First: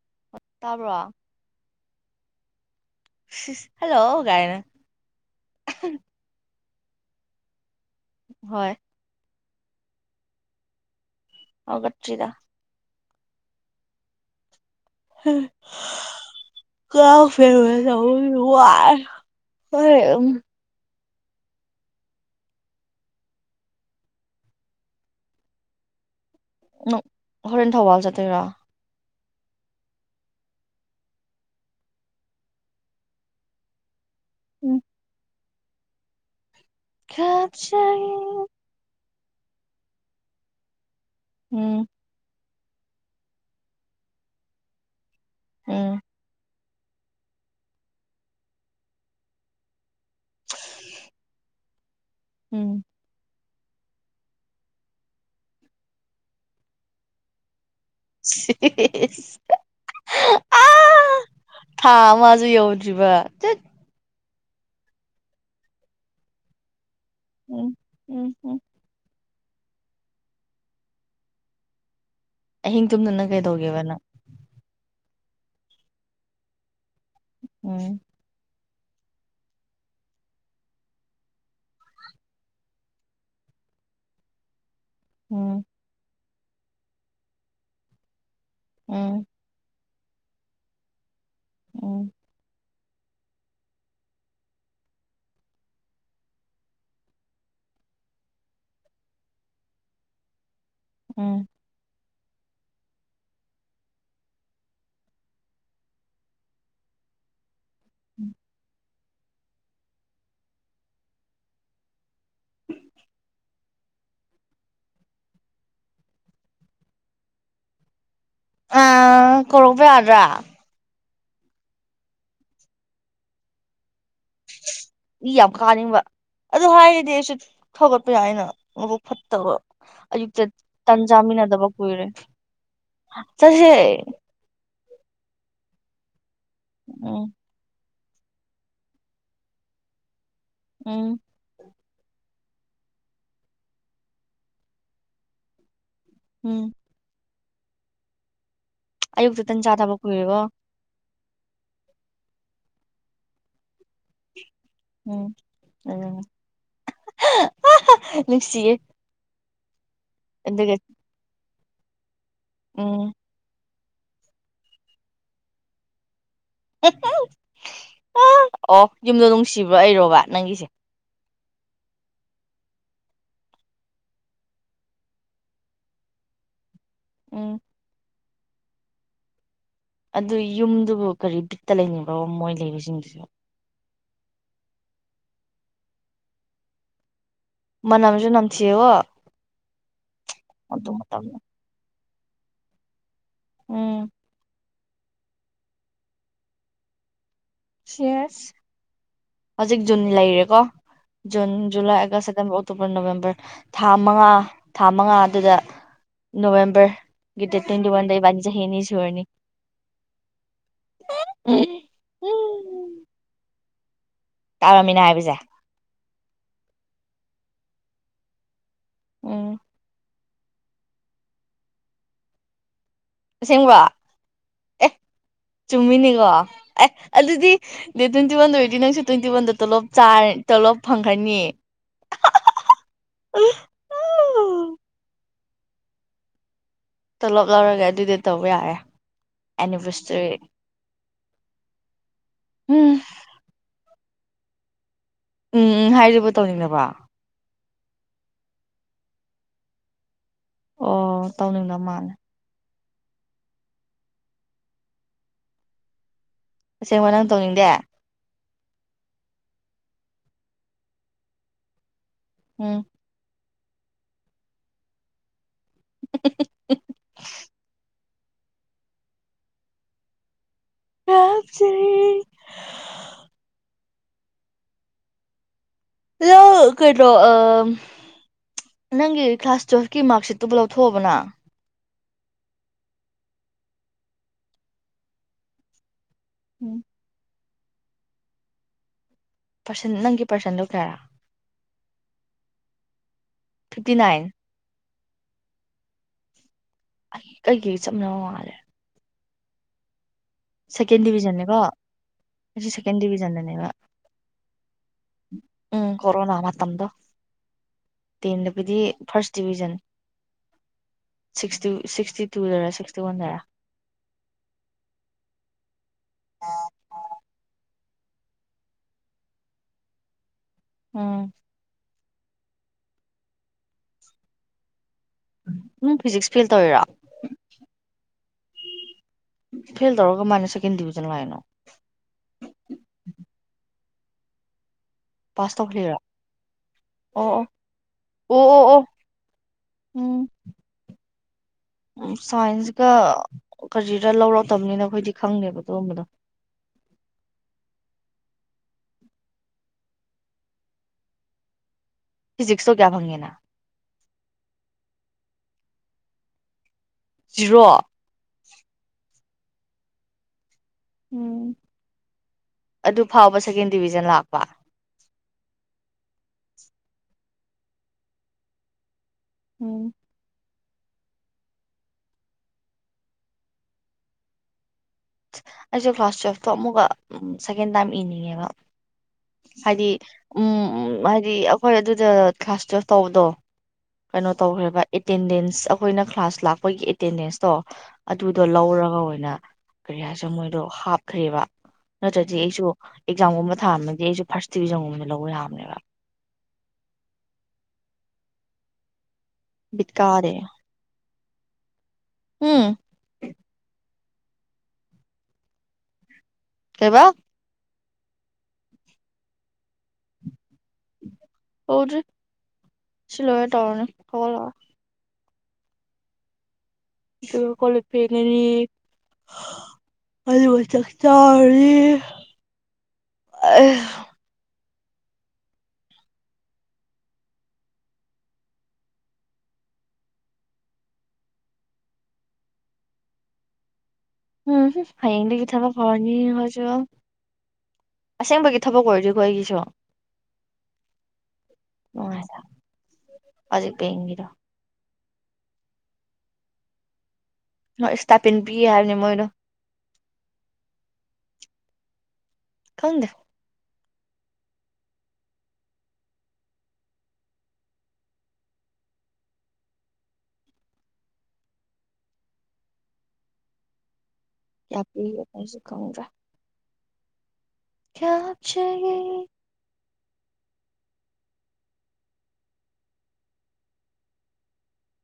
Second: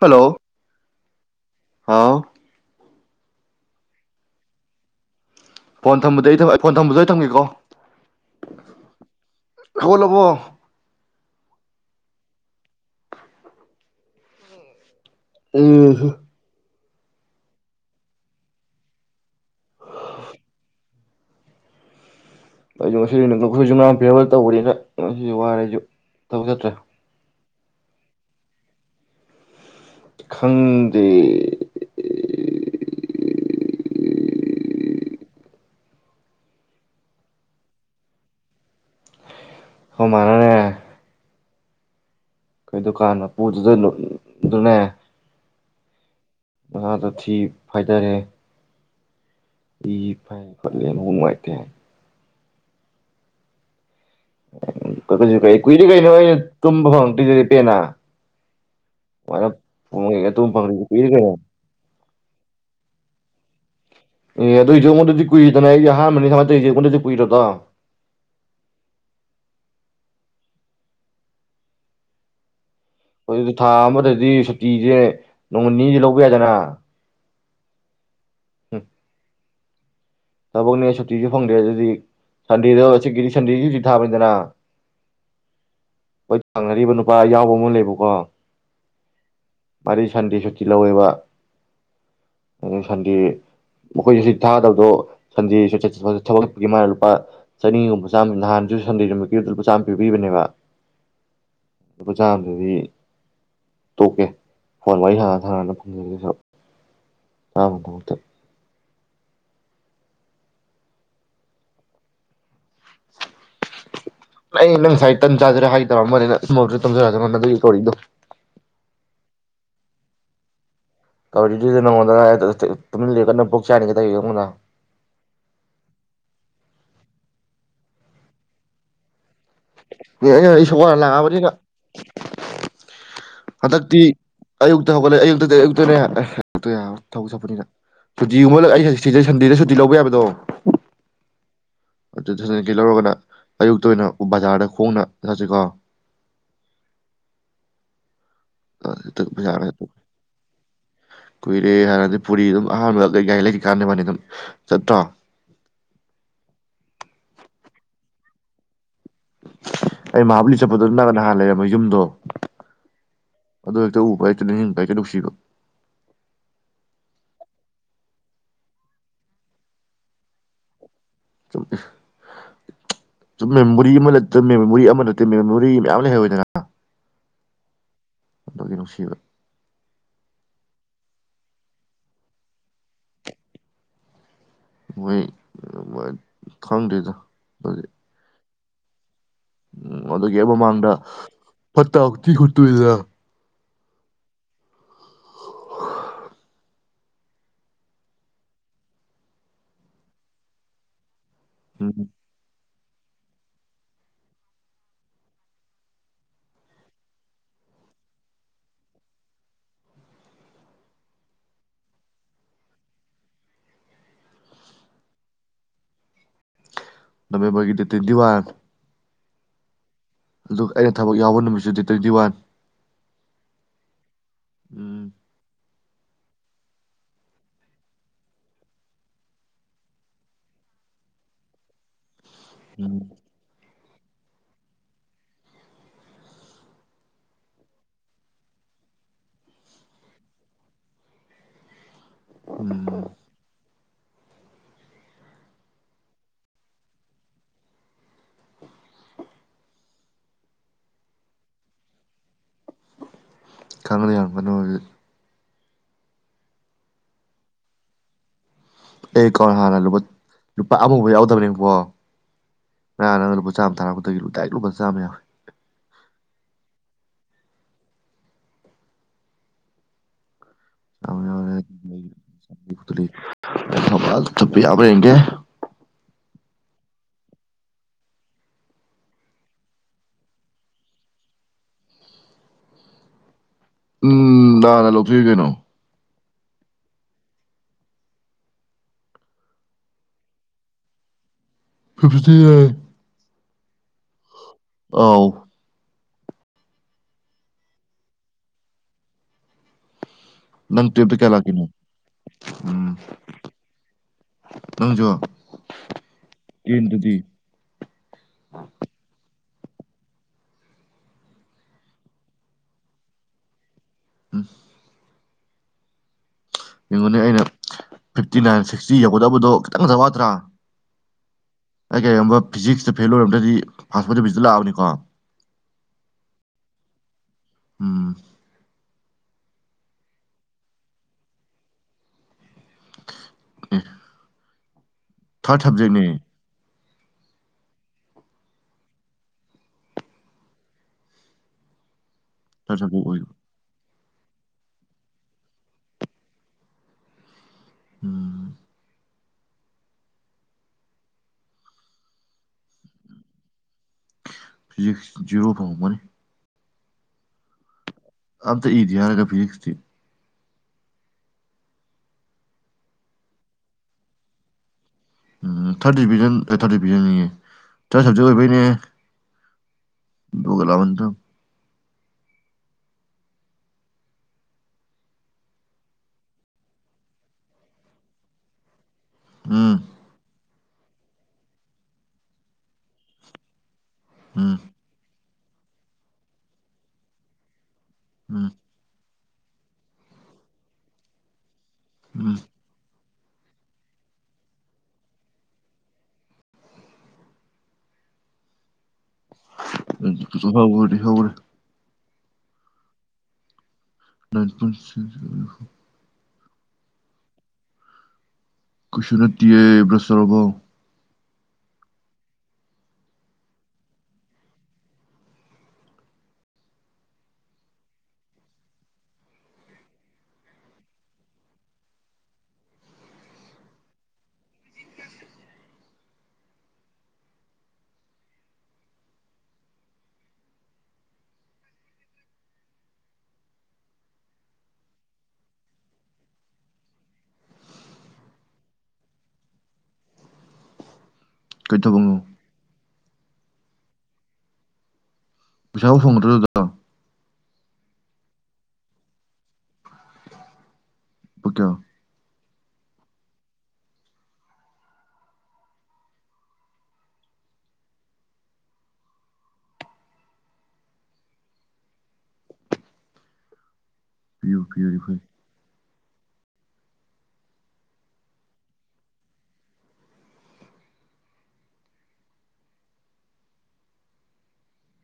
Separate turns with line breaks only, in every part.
Hello
ꯇꯥꯕ꯭ꯔꯣ
ꯍꯥꯎ
hello ꯒꯥꯏꯅ
ꯐꯣꯟ ꯊꯝꯕꯗꯩ ꯑꯩ ꯊꯕꯛ ꯐꯣꯟ ꯊꯝꯕꯗꯣ ꯑꯩ ꯊꯝꯒꯦꯀꯣ
ꯍꯣꯏ
ꯍꯧꯒꯠꯂꯕꯣ
ꯑꯧꯒꯠꯇ꯭ꯔꯤꯗ
ꯎꯝ
[unintelligible] [unintelligible] ꯋꯥꯔꯦ
ꯑꯩꯁꯨ ꯉꯁꯤꯈꯣꯏꯁꯨꯝ ꯐꯦꯔꯋꯦꯜ ꯇꯧꯕꯅꯤꯅ ꯉꯁꯤꯁꯨ ꯋꯥꯔꯦ ꯑꯩꯁꯨ ꯊꯕꯛ ꯆꯠꯗ꯭ꯔꯥ
ꯅꯪ ꯍꯣꯔꯦꯟ ꯊꯧꯕꯥꯜ ꯆꯠꯇꯣꯏꯔꯣ
ꯈꯪꯗꯦ
ꯎꯝ ꯀꯞꯆꯩ
ꯈꯣꯏ ꯃꯥ ꯅꯅꯦ
ꯎꯝ
ꯈꯣꯏ ꯗꯨꯀꯥꯟꯅ ꯄꯣꯠꯇꯗ [unintelligible] ꯑꯗꯨꯅꯦ
ꯎꯝ
ꯃꯍꯥꯛꯗ ꯊꯤ ꯐꯥꯏꯗꯔꯔꯦ ꯏ ꯐꯥꯏ ꯈꯣꯠꯂꯦ ꯎꯅꯨꯡꯉꯥꯏꯇꯦ
ꯎꯝ
ꯎ ꯀꯩꯁꯨ ꯀꯩ ꯀꯨꯏꯔꯤ ꯀꯩꯅꯣ ꯑꯩꯅ ꯇꯨꯝꯕ ꯐꯪꯉꯛꯇꯣꯏꯗꯗꯤ ꯄꯦꯅꯥ
[inaudible]
ꯐꯣꯟ ꯌꯦꯡꯉ ꯇꯨꯝ
ꯑ
ꯐꯪꯗ꯭ꯔꯤꯁꯦ ꯀꯨꯏꯔꯦ ꯀꯩꯅꯣ
ꯊꯥ ꯃꯥꯁꯨꯨ ꯌꯎꯗ꯭ꯔꯤꯕ ꯆꯠ
ꯑꯦ ꯑꯗꯨ ꯑꯩꯁꯨ ꯑꯩꯉꯣꯟꯗꯗꯤ ꯀꯨꯏꯗꯅ ꯑꯩ ꯑꯍꯥꯟꯕꯅꯤꯃ ꯑꯩꯁꯦ ꯑꯩꯉꯗꯗꯤ
ꯎꯝ ꯎꯝ ꯎꯝ
[unintelligible]
ꯑꯍꯤꯡ ꯇꯨꯝꯗꯅ
ꯑꯗꯨ ꯊꯥ
ꯀꯩꯗꯧꯒꯦꯕ ꯅꯪ
ꯑꯃꯗꯗꯤ ꯁꯨꯇꯤꯁꯦ ꯅꯣꯡ ꯅꯤꯗꯤ ꯂꯧꯕ ꯌꯥꯗꯅ
ꯎꯝ
ꯎꯝ ꯊꯕꯛꯅꯦ ꯁꯨꯇꯤꯁꯨ ꯐꯪꯗ꯭ꯔꯦ ꯑꯗꯨꯗꯤ ꯁꯟꯗꯦꯗ ꯍꯧꯛꯀꯤꯗꯤ ꯁꯟꯗꯦꯁꯤ ꯁꯨꯇꯤ ꯊꯥꯕꯅꯤꯗꯅ
ꯎꯝ
ꯍꯣꯏ ꯊꯥꯡꯅꯔꯤꯕ ꯅꯨꯄꯥ ꯌꯥꯎꯕ ꯑꯃ ꯂꯩꯕꯀꯣ
ꯎꯝ
ꯃꯥꯔꯤ ꯁꯟꯗꯦ ꯁꯨꯇꯤ ꯂꯧꯋꯦꯕ
ꯎꯝ
ꯁꯟꯗꯦ ꯃꯈꯣꯏꯁꯨꯇꯤ ꯊꯥꯗꯕꯗꯣ ꯁꯟꯗꯦ [unintelligible] ꯃꯥꯅ ꯂꯨꯄꯥ ꯆꯅꯤꯒꯨꯝꯕ ꯆꯥꯝꯃ ꯅꯍꯥꯟꯁꯨ ꯁꯟꯗꯦ ꯅꯨꯃꯤꯠꯀꯤ ꯂꯨꯄꯥ ꯆꯥꯝꯃ ꯄꯤꯕꯤꯕꯅꯦꯕ
ꯎꯝ
ꯂꯨꯄꯥ ꯆꯥꯝꯗꯨꯗꯤ ꯇꯣꯛꯀꯦ ꯐꯣꯟ ꯋꯥꯔꯤ ꯍꯥꯟꯅ ꯊꯥꯡꯅꯅ ꯐꯪꯖꯒꯦꯁꯨ ꯆꯥꯃꯩ ꯗꯃꯛꯇ ꯅ ꯅꯪ ꯉꯁꯥꯏ ꯇꯟ ꯆꯥꯖꯔꯦ ꯍꯥꯏꯇꯥꯕ ꯑꯃꯅꯦ ꯅꯪ ꯇꯝꯖꯔꯛꯅꯣ ꯅ ꯑꯗꯨꯒꯤ ꯀꯧꯔꯤꯗꯣ
ꯑꯥ ꯀꯣꯔꯛꯕ ꯌꯥꯗ꯭ꯔꯥ
ꯀꯕꯗꯨꯗꯤꯅꯉꯅ ꯄꯨꯣꯛ ꯆꯅꯤ
ꯏ ꯌꯥꯝ ꯀꯥꯅꯤꯕꯥ ꯑꯗꯨ ꯍꯥꯏꯔꯗꯤ ꯑꯩꯁꯨ ꯊꫭꯛꯂꯛꯄ ꯌꯥꯏꯅ ꯃꯕꯨꯛ ꯐꯠꯇꯕ
ꯑꯦ
ꯑꯌꯨꯛꯇ
ꯑꯩꯅ ꯑꯩ ꯁꯣꯛ ꯋꯥꯅ
ꯇꯥꯟ
ꯂꯥꯛꯑꯕꯅꯤꯅ
ꯆꯥꯃꯤꯟꯅꯗꯕ ꯀꯨꯏꯔꯦ ꯆꯠꯁꯦ
ꯒꯠ ꯂꯩ ꯑꯌꯨꯛ ꯑꯌꯨꯛ ꯇꯥꯅꯦ ꯑꯗꯨꯇ ꯌꯥꯔꯣꯏ
ꯎꯝ
ꯊꯧ ꯆꯕꯅꯤꯅ ꯁꯨꯇꯤꯒꯨꯝꯕꯂꯛ ꯑꯩꯗ ꯁꯟꯗꯦꯗ ꯁꯨꯇꯤ ꯂꯧꯕ ꯌꯥꯕꯗꯣ
ꯎꯝ
ꯑꯗꯨ ꯂꯧꯔꯒꯅ ꯑꯌꯨꯛꯇ ꯑꯣꯏꯅ ꯕꯖꯥꯔꯗ ꯐꯣꯡꯅ ꯊꯥꯁꯤꯀꯣ
ꯎꯝ ꯑꯌꯨꯛꯇ ꯇꯟ ꯆꯥ ꯊꯕ ꯀꯨꯏꯔꯦꯔꯤꯕꯣ
ꯀꯣꯏꯔꯦ ꯍꯔꯗꯤ ꯄꯨꯔꯤ ꯑꯗꯨꯝ ꯑꯍꯥꯟꯕ ꯒꯥꯏꯂ ꯀꯔꯅ ꯄꯅꯤ ꯑꯗꯨ
ꯎꯝ ꯑꯣ ꯅꯨꯡꯁꯤꯌꯦ
ꯑꯩ ꯃꯍꯥꯕꯂꯤ
ꯑꯗꯨꯒ
ꯆꯠꯄꯗꯨ ꯅ ꯅꯥꯟ ꯂꯩꯔꯦ ꯅꯣꯏ ꯌꯨꯝꯗꯣ
ꯎꯝ
ꯑꯗꯨ ꯍꯦꯛꯇ ꯎꯕ ꯍꯦꯛꯇ ꯅꯤꯡꯁꯤꯡꯕ ꯍꯛꯇꯦ ꯎꯅꯨꯡꯁꯤꯕ
ꯑꯣ ꯌꯨꯝꯗꯣ ꯅꯨꯡꯁꯤꯕ꯭ꯔꯥ ꯑꯩꯔꯣꯕ ꯅꯪꯒꯤꯁꯦ
ꯁꯨꯝ ꯁꯨꯝ ꯃꯦꯃꯣꯔꯤ ꯑꯃ ꯂꯩ ꯃꯦꯃꯣꯔꯤ ꯑꯃ ꯅꯠꯇꯦ ꯃꯦꯃꯣꯔꯤ ꯃꯌꯥꯝ ꯂꯩꯍꯧꯋꯗꯅ
ꯎꯝ
ꯑꯗꯨꯒꯤ ꯅꯨꯡꯁꯤꯕ
ꯑꯗꯨ ꯌꯨꯝꯗꯨꯕꯨ ꯀꯔꯤ ꯕꯤꯠꯇ ꯂꯩꯅꯤꯡꯕꯣ ꯃꯣꯏ ꯂꯩꯕꯁꯤꯡꯗꯨꯁꯨ
ꯅꯣꯏ ꯈꯪꯗꯔ꯭ꯤꯗ
ꯃꯅꯝ ꯖꯨꯅꯝ ꯁꯤꯔꯔꯣ꯫
ꯎꯝ ꯑꯗꯨꯒꯤ ꯍꯦꯛ ꯃꯃꯥꯡꯗ ꯇꯛꯇꯤ ꯈꯨꯠꯇꯨꯣꯏꯗꯅ
ꯎꯝ
[inaudible]
ꯁꯦꯁ ꯍꯧꯖꯤꯛ ꯖꯨꯟ ꯂꯩꯔꯦꯀꯣ ꯖꯨꯟ
ꯎꯝ
ꯖꯨꯂꯥꯏ ꯑꯒꯁꯇ ꯁꯦꯞꯇꯦꯝꯕꯔ ꯑꯣꯛ ꯑꯣꯛꯇꯣꯕꯔ ꯅꯣꯕꯦꯝꯕꯔ ꯊꯥ ꯃꯉꯥ ꯊꯥ ꯃꯉꯥ ꯑꯗꯨꯗ ꯅꯣꯕꯦꯝꯕꯔꯒꯤ ꯗꯦꯠ ꯇ꯭ꯋꯦꯟꯇꯤ ꯋꯥꯟꯗ ꯏꯕꯥꯅꯤ ꯆꯍꯤ ꯑꯅꯤ ꯁꯨꯔꯅꯤ ꯇꯥꯔꯕꯃꯤꯅ ꯍꯥꯏꯕꯁꯦ
ꯅꯥꯕꯦꯟ ꯕꯔꯒꯤꯗꯦꯠ ꯇꯋꯦꯟꯇꯤ ꯋꯥꯔ
ꯎꯝ
ꯑꯗꯨ ꯑꯩꯅ ꯊꯕꯛ ꯌꯥꯎꯕ ꯅꯨꯃꯤꯠꯁꯨ ꯗꯦꯠ ꯇ꯭ꯋꯦꯟꯇꯤ ꯋꯥꯟ
ꯑꯁꯤꯡꯕ
ꯎꯝ
ꯆꯨꯝꯃꯤꯅꯤꯀꯣ ꯑꯦ ꯑꯗꯨꯗꯤ ꯗ ꯇ꯭ꯋꯦꯟꯇꯤ ꯋꯥꯟꯗ ꯑꯣꯏꯔꯗꯤ ꯅꯪꯁꯨ ꯇ꯭ꯋꯦꯟꯇꯤ ꯋꯥꯟꯗ ꯇꯂꯣꯞ ꯇꯂꯣꯞ ꯐꯪꯈ꯭ꯔꯅꯤꯌꯦ
ꯎꯝ
ꯇꯣꯂꯞ ꯂꯧꯔꯒꯦ ꯑꯗꯨꯗꯤ ꯇꯧ ꯌꯥꯔꯦ ꯑꯦꯅꯤꯚꯔꯁꯔꯤ ꯎꯝ
ꯑ
ꯎꯝ ꯎꯝ ꯍꯥꯏꯔꯤꯕ ꯇꯧꯅꯤꯡꯕ ꯑꯣ ꯇꯧꯅꯤꯡꯕ ꯃꯥꯜꯂꯦ
[unintelligible]
ꯑꯁꯦꯡꯕ ꯅꯪ ꯇꯧꯅꯤꯡꯗꯦ
ꯑꯩ ꯑꯀꯥꯎꯟ ꯍꯥꯟꯅ ꯂꯨꯄꯥ ꯑꯃꯐꯥꯎꯕ ꯌꯥꯎꯗꯕꯅꯦꯀꫭ
ꯎꯝ
[unintelligible] ꯆꯥꯝꯃ ꯊꯥꯔꯛꯄꯗꯒꯤ ꯗꯥꯏꯔꯛ ꯂꯨꯕ ꯆꯝ ꯌꯥꯋꯦ
[inaudible]
[inaudible]
ꯅꯪ
[unintelligible] [unintelligible] ꯌꯦꯡꯒꯦ
ꯍ ꯀꯩꯅꫭ ꯅꯪꯒꯤ ꯀ꯭ꯂꯥꯁ ꯇꯨꯋꯦꯜꯐꯀꯤ ꯃꯥꯔꯛꯁꯤꯠꯇꯨꯕꯨ ꯂꯧꯊꯣꯛꯑꯕ ꯅꯪ
ꯎꯝ ꯅꯥꯍꯟꯅ ꯂꯧꯊꫭꯛꯑ ꯀꯩꯅꯣ
ꯎꯝ ꯄꯔꯁꯟ ꯅꯪꯒꯤ ꯄꯥꯔꯁꯟꯗꯨꯣ ꯀꯌꯥꯔꯥ
ꯐꯤꯞꯇꯤ ꯏꯥꯒꯇ
ꯐꯤꯞꯇꯤ ꯅꯥꯏꯟ
ꯑꫭ
ꯑꯩ ꯀꯩꯀꯩ ꯆꯞꯅꯕ ꯃꯥꯜꯂꯦ
ꯅꯪ
ꯁꯦꯀꯦꯟ
ꯇꯨꯌꯦꯞꯇ ꯀꯌꯥ
ꯗꯤꯕꯤꯖꯟꯅꯤꯀꯣ
ꯂꯥꯛꯀꯦꯅꯣ
ꯑꯩ
ꯎꯝ
ꯁꯦꯀꯦꯟ ꯗꯤꯕꯤꯖꯟꯗꯅꯦꯕ
ꯅꯪꯁꯨ
ꯎꯝ ꯀꯣꯔꯣꯅꯥ ꯃꯇꯝꯗꯣ
ꯇꯦꯟꯗꯨꯗꯤ
ꯇꯦꯟꯗꯕꯨꯗꯤ ꯐꯥꯔꯁ ꯗꯤꯕꯤꯖꯟ ꯁꯤꯛꯁꯇꯤ ꯁꯤꯛꯁꯇꯤ ꯇꯨꯗꯔꯥ ꯁꯤꯛꯁꯇꯤ ꯋꯥꯟꯗꯔꯥ
ꯎꯝ
ꯑ
ꯌꯦꯡꯉꯨꯅꯦ ꯑꯩꯅ ꯐꯤꯐꯇꯤ ꯅꯥꯏꯟ ꯁꯤꯛꯁꯇꯤ ꯌꯧꯒꯗꯕꯗꯣ ꯈꯤꯇꯪ ꯉꯇ ꯋꯥꯠꯇ꯭ꯔꯥ
ꯎꯝ
ꯑꯩ ꯀꯔꯤꯒꯨꯝꯕ ꯐꯤꯖꯤꯛꯁꯇ ꯐꯦꯜ ꯑꯣꯏꯔꯝꯗꯗꯤ ꯐꯥꯁ ꯐꯣꯔꯗ ꯚꯤꯖꯤꯇ ꯂꯥꯛꯑꯅꯤꯀꯣ
ꯅꯝ ꯐꯤꯖꯤꯛꯁ ꯐꯦꯜ ꯇꯧꯋꯔꯥ
ꯑ
ꯐꯤ ꯇꯧꯔꯒ ꯃꯥꯅꯦ ꯁꯦꯀꯦꯟ ꯗꯤꯕꯤꯖꯟ ꯂꯥꯏꯅꯣ
ꯑꯦ
ꯄꯥꯁ
ꯊꯥꯔꯠ
ꯇꯧꯈ꯭ꯔꯤꯔꯣ
ꯁꯕꯖꯦꯛꯅꯦ
ꯑꯣ ꯑꯣ ꯑꯣ ꯑꯣ ꯑꯣ ꯎꯝ ꯎ
ꯊꯥꯔꯠ
ꯁꯥꯏꯟꯁꯒ
ꯁꯕꯖꯦꯛ ꯑꯣꯏꯕ
ꯗ ꯂꯧꯔꯛꯇꯕꯅꯤꯅ ꯑꯩꯈꯣꯏꯗꯤ ꯈꯪꯅꯦꯦꯕ ꯑꯗꯨꯒꯣꯝꯕꯗꯣ
ꯎꯝ
ꯐꯤꯖꯤꯛꯁꯣ ꯀꯌꯥ ꯐꯪꯉꯤꯅ
ꯐꯤꯖꯤꯛꯁ ꯖꯖꯤꯔꯣ ꯐꯥꯎꯕꯅꯤ
ꯁꯤꯖꯤꯔꯣ
ꯑꯝꯗ ꯏ ꯌꯥꯔꯒ ꯛꯁꯇꯤ
ꯎꯝ ꯑꯗꯨ ꯐꯥꯎꯕ ꯁꯦꯀꯦꯟ ꯗꯤꯕꯤꯖꯟ ꯂꯥꯛꯄ
ꯎꯝ ꯊꯥꯔꯠ ꯗꯤꯚꯖꯟ ꯑꯦ ꯊꯥꯔꯠ ꯗꯤꯕꯤꯖꯟꯅꯤꯌꯦ ꯊꯥꯔꯠ ꯁꯕꯖꯦꯛ ꯑꯣꯏꯕꯩꯅꯦ
ꯎꯝ
ꯒꯂꯕꯗ
ꯑꯩꯁꯨꯦ ꯀ꯭ꯂꯥꯁ ꯇꯨꯌꯦꯜꯐꯇꯣ ꯑꯃꯨꯛꯀ ꯁꯦꯀꯦꯟ ꯇꯥꯏꯝ ꯏꯅꯤꯡꯉꯦꯕ
ꯎꯝ
ꯍꯥꯏꯗꯤ ꯎꯝ ꯍꯥꯏꯗꯤ ꯑꯩꯈꯣꯏ ꯑꯗꯨꯗ ꯀ꯭ꯂꯥꯁ ꯇꯨꯌꯦꯜꯄ ꯇꯧꯕꯗꯣ ꯀꯩꯅꯣ
ꯎꯝ
ꯇꯧꯈ꯭ꯔꯦꯕ ꯑꯦꯇꯦꯟꯗꯦꯟꯁ ꯑꯁ ꯑꯩꯈꯣꯏꯅ ꯀ꯭ꯂꯥꯁ ꯂꯥꯛꯄꯒꯤ ꯑꯦꯇꯦꯟꯗꯦꯟꯁꯇꯣ ꯑꯗꯨꯗꯣ ꯂꯧꯔꯒ ꯑꯣꯏꯅ ꯀꯔꯤ ꯍꯥꯏꯁꯤꯔꯥ ꯃꯣꯏꯗꯣ ꯍꯥꯞꯈ꯭ꯔꯦꯕ ꯅꯠꯇ꯭ꯔꯗꯤ
ꯎꯝ
ꯑꯩꯁꯨ ꯑꯦꯛꯖꯥꯝꯒꯨꯝꯕ ꯊꯥꯔꯝꯃꯗꯤ ꯑꯩꯁꯨ ꯐꯥꯔꯁ ꯗꯤꯕꯤꯖꯟꯒꯨꯝꯕ ꯂꯧꯕ ꯌꯥꯕꯅꯦꯕ ꯕꯤꯠ ꯀꯥꯗꯦ
[unintelligible]
ꯎꯝ
[unintelligible]
ꯀꯩꯕ
ꯀꯩꯁꯨ ꯅꯠꯇꯤꯌꯦ ꯕꯔꯁ ꯇꯧꯔꯕꯣ
ꯇꯧꯗ꯭ꯔꯤ ꯁꯤ ꯂꯣꯏꯔ ꯊꯧꯔꯅꯤ ꯍꯧꯒꯠꯂꯣ ꯑꯗꯨꯒ ꯀꯣꯂꯞ ꯐꯦꯡꯉꯅꯤ ꯑꯗꯨꯒ ꯆꯥꯛ ꯆꯥꯔꯅꯤ ꯎꯝꯍꯨꯝ ꯍꯌꯦꯡꯗꯒꯤ ꯊꯕꯛ ꯍꯧꯔꯅꯤ ꯑꯩꯈꯣꯏꯁꯨ ꯑꯁꯦꯡꯕꯒꯤ ꯊꯕꯛ ꯑꯣꯏꯗꯣꯏꯀꯣ ꯑꯩꯒꯤꯁꯨ
ꯀꯩ ꯊꯕꯛꯅꯣ
[unintelligible] ꯍꯧꯖꯤꯛ ꯄꯦꯡꯈꯤꯗꯣ
ꯄꯩꯁꯥꯕꯨ ꯐꯪꯒꯗ꯭ꯔꯣ ꯑꯗꯨꯗꯣ
ꯍꯣꯏ ꯏꯁꯇꯥꯄꯤꯟ ꯄꯤ ꯍꯥꯏꯕꯅꯤ ꯃꯣꯏꯅꯣ
ꯄꯀꯣ
ꯈꯪꯗꯦ
ꯄꯤꯌꯨ ꯄꯤꯔꯗꯤ ꯐꯩ
ꯀꯌꯥꯦ [unintelligible] ꯀꯧꯗ꯭ꯔꯥ ꯀꯌꯥ ꯍꯥ ꯆꯦ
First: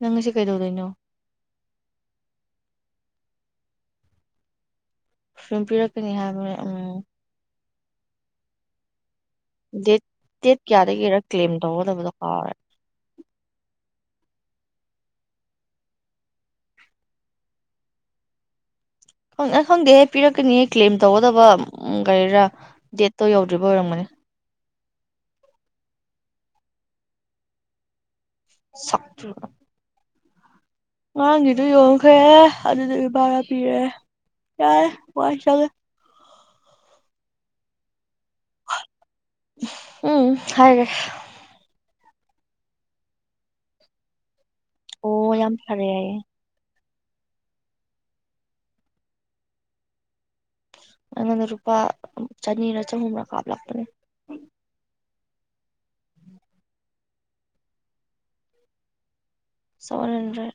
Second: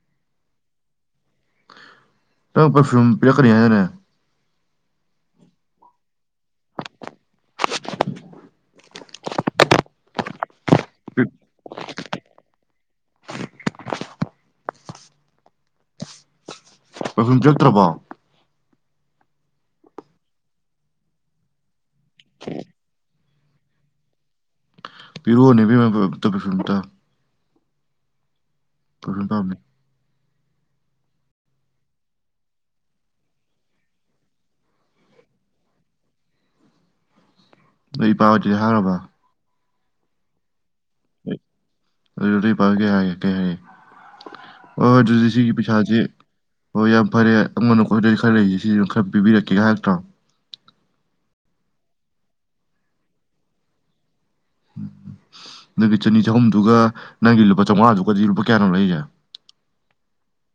ꯅꯪ ꯑꯁꯤ ꯀꯩꯗꯧꯗꯣꯏꯅꯣ
ꯇ ꯄꯐ꯭ꯌ ꯄꯤꯌꯥ ꯀꯔꯤ ꯍꯥꯏꯗꯅꯦ
ꯁꯨꯝ ꯄꯤꯔꯛꯀꯅꯤ ꯍꯥꯏꯕꯅꯦ ꯎꯝ ꯗꯦꯠ ꯗꯦꯠ ꯀꯌꯥꯗꯒꯤꯔ ꯀ꯭ꯂꯦꯝ ꯇꯧꯒꯗꯕꯗꯣ ꯀꯥꯔꯔꯦ
ꯄꯔꯐꯨꯌ ꯆꯠꯇ꯭ꯔꯕꯣ
ꯪ ꯈꯪꯗꯦꯍꯦ ꯄꯤꯔꯛꯀꯅꯤꯍ ꯀ꯭ꯂꯦꯝ ꯇꯧꯒꯗꯕ ꯎꯒꯩꯔ ꯇꯧ ꯌꯧꯗ꯭ꯔꯤꯕ ꯑꯣꯏꯔꯝꯒꯅꯤ
[unintelligible] ꯐꯤꯔꯅꯦꯕꯤ ꯃ ꯇꯁꯨꯇ [unintelligible] ꯄꯨꯔꯕꯝꯃꯦ
ꯑꯉꯥꯡꯒꯤꯗꯨ ꯌꯣꯟꯈ꯭ꯔꯦ ꯑꯗꯨꯗꯨꯁꯨ ꯚꯔꯥ ꯄꯤꯔꯦ ꯌꯥꯔꯦ ꯋꯥ ꯆꯠꯂꯦ
ꯑꯩ ꯄꯥꯎꯗꯤ ꯍꯥꯏꯔꯕ
ꯎꯝ ꯍꯥꯏ
ꯑꯗꯨ ꯑꯗꯨ ꯄꯥꯏꯒꯦ ꯍꯥꯏꯀꯦ ꯍꯥꯏ ꯑꯣꯏ
ꯑꯣ
ꯑꯗꯨꯗꯤ
ꯌꯥꯝ
ꯁꯤꯒꯤ
ꯐꯔꯦ
ꯄꯩꯁꯁꯤ
ꯍꯥꯏꯌꯦ
ꯍꯣꯏ ꯌꯥꯝ ꯐꯔꯦ ꯑꯩꯉꯣꯟꯀꯣꯏꯗ ꯈꯔ ꯂꯩꯁꯦ ꯁꯤꯁꯤ ꯈꯔ ꯄꯤꯕꯤꯔꯛꯀꯦꯒꯥꯏꯥꯛꯇ꯭ꯔꯣ
ꯑꯗꯨꯉꯣꯟꯗ ꯂꯨꯄꯥ ꯆꯅꯤꯔ ꯆꯍꯨꯝꯔꯥ ꯀꯥꯞꯂꯛꯄꯅꯦ
ꯅꯪꯒꯤ ꯆꯅꯤ ꯆꯍꯨꯝꯗꯨꯒ ꯅꯪꯒꯤ ꯂꯨꯄꯥ ꯆꯥꯝꯃꯉꯥꯗꯨꯒꯗꯤ ꯂꯨꯄꯥ ꯀꯌꯥꯅꯣ ꯂꯩꯔꯤꯁꯦ
ꯁꯕꯜ ꯍꯟ꯭ꯗꯔꯦꯠ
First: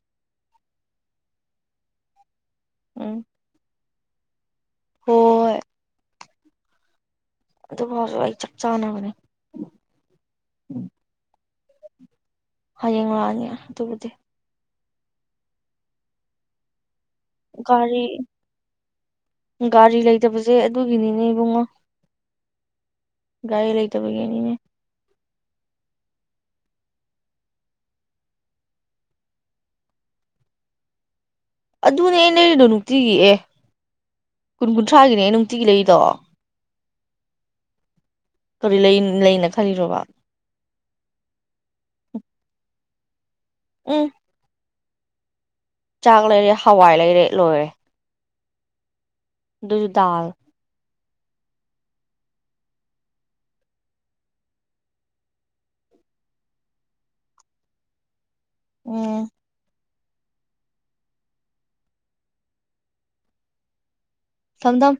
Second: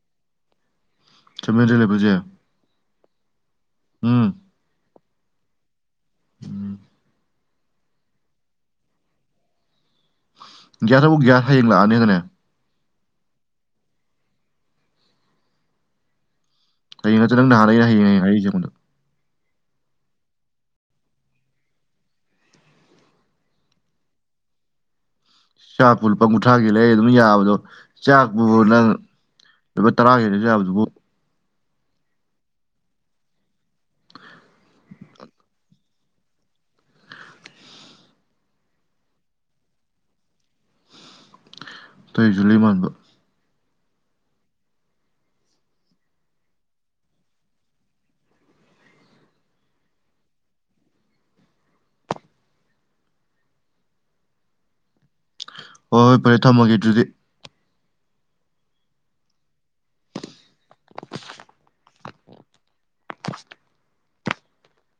[unintelligible]
ꯎꯝ
ꯎꯝ
ꯍꯣꯏ
ꯎꯝ
ꯑꯗꯨ ꯐꯥꯎꯁꯨ ꯑꯩ ꯆꯞ ꯆꯥꯅꯕꯅꯦ
[unintelligible] ꯍꯌꯦꯡ ꯂꯥꯛꯑꯅꯤ ꯍꯥꯏꯗꯥꯏꯅꯦ
ꯍꯌꯦꯡ ꯂꯥꯛꯑꯅꯤ ꯑꯗꯨꯕꯨꯗꯤ
ꯍꯌꯦꯡ ꯅꯠꯇꯔꯥ ꯅꯪ ꯅꯍꯥꯟꯗꯩ ꯍꯌꯦꯡ
ꯒꯥꯔꯤ
ꯍꯌꯦꯡ ꯔꯛꯏꯦ ꯑꯩꯉꯣꯟꯗ
ꯒꯥꯔꯤ ꯂꯩꯇꯕꯁꯦ ꯑꯗꯨꯒꯤꯅꯤꯅꯦ ꯏꯕꯨꯡꯉꯣ ꯒꯥꯔꯤ ꯂꯩꯇꯕꯒꯤꯅꯤꯅꯦ
ꯆꯥꯛꯄꯨ ꯂꯨꯄꯥ ꯀꯨꯟꯊ꯭ꯔꯥꯒꯤ ꯂꯩ ꯑꯗꯨꯝ ꯌꯥꯕꯗꯣ ꯆꯥꯛꯄꯨ ꯅꯪ ꯂꯨꯄꯥ ꯇꯔꯥꯒꯤ ꯂꯩꯁꯨ ꯌꯥꯕꯗꯨꯕꯨ
ꯑꯗꯨꯅꯦ ꯑꯩꯅ ꯂꯩꯔꯤꯗꯣ ꯅꯨꯡꯇꯤꯒꯤ ꯑꯦ ꯀꯨꯟ ꯀꯨꯟꯊ꯭ꯔꯥꯒꯤꯅꯦ ꯑꯩ ꯅꯨꯡꯇꯤꯒꯤ ꯂꯩꯔꯤꯗꯣ ꯀꯔꯤ ꯂꯩꯅ ꯈꯜꯂꯤꯔꯣꯕ
[unintelligible] ꯃꯥꯟꯕ
ꯎꯝ ꯆꯥꯛ ꯂꯩꯔꯦ ꯍꯋꯥꯏ ꯂꯩꯔꯦ ꯂꯣꯏꯔꯦ ꯗꯨꯁꯨ ꯗꯥꯜ
ꯍꯣꯏ ꯍꯣꯏ ꯐꯔꯦ ꯊꯝꯃꯒꯦ ꯑꯗꯨꯗꯤ
ꯎꯝ
[inaudible]
ꯊꯝ ꯊꯝ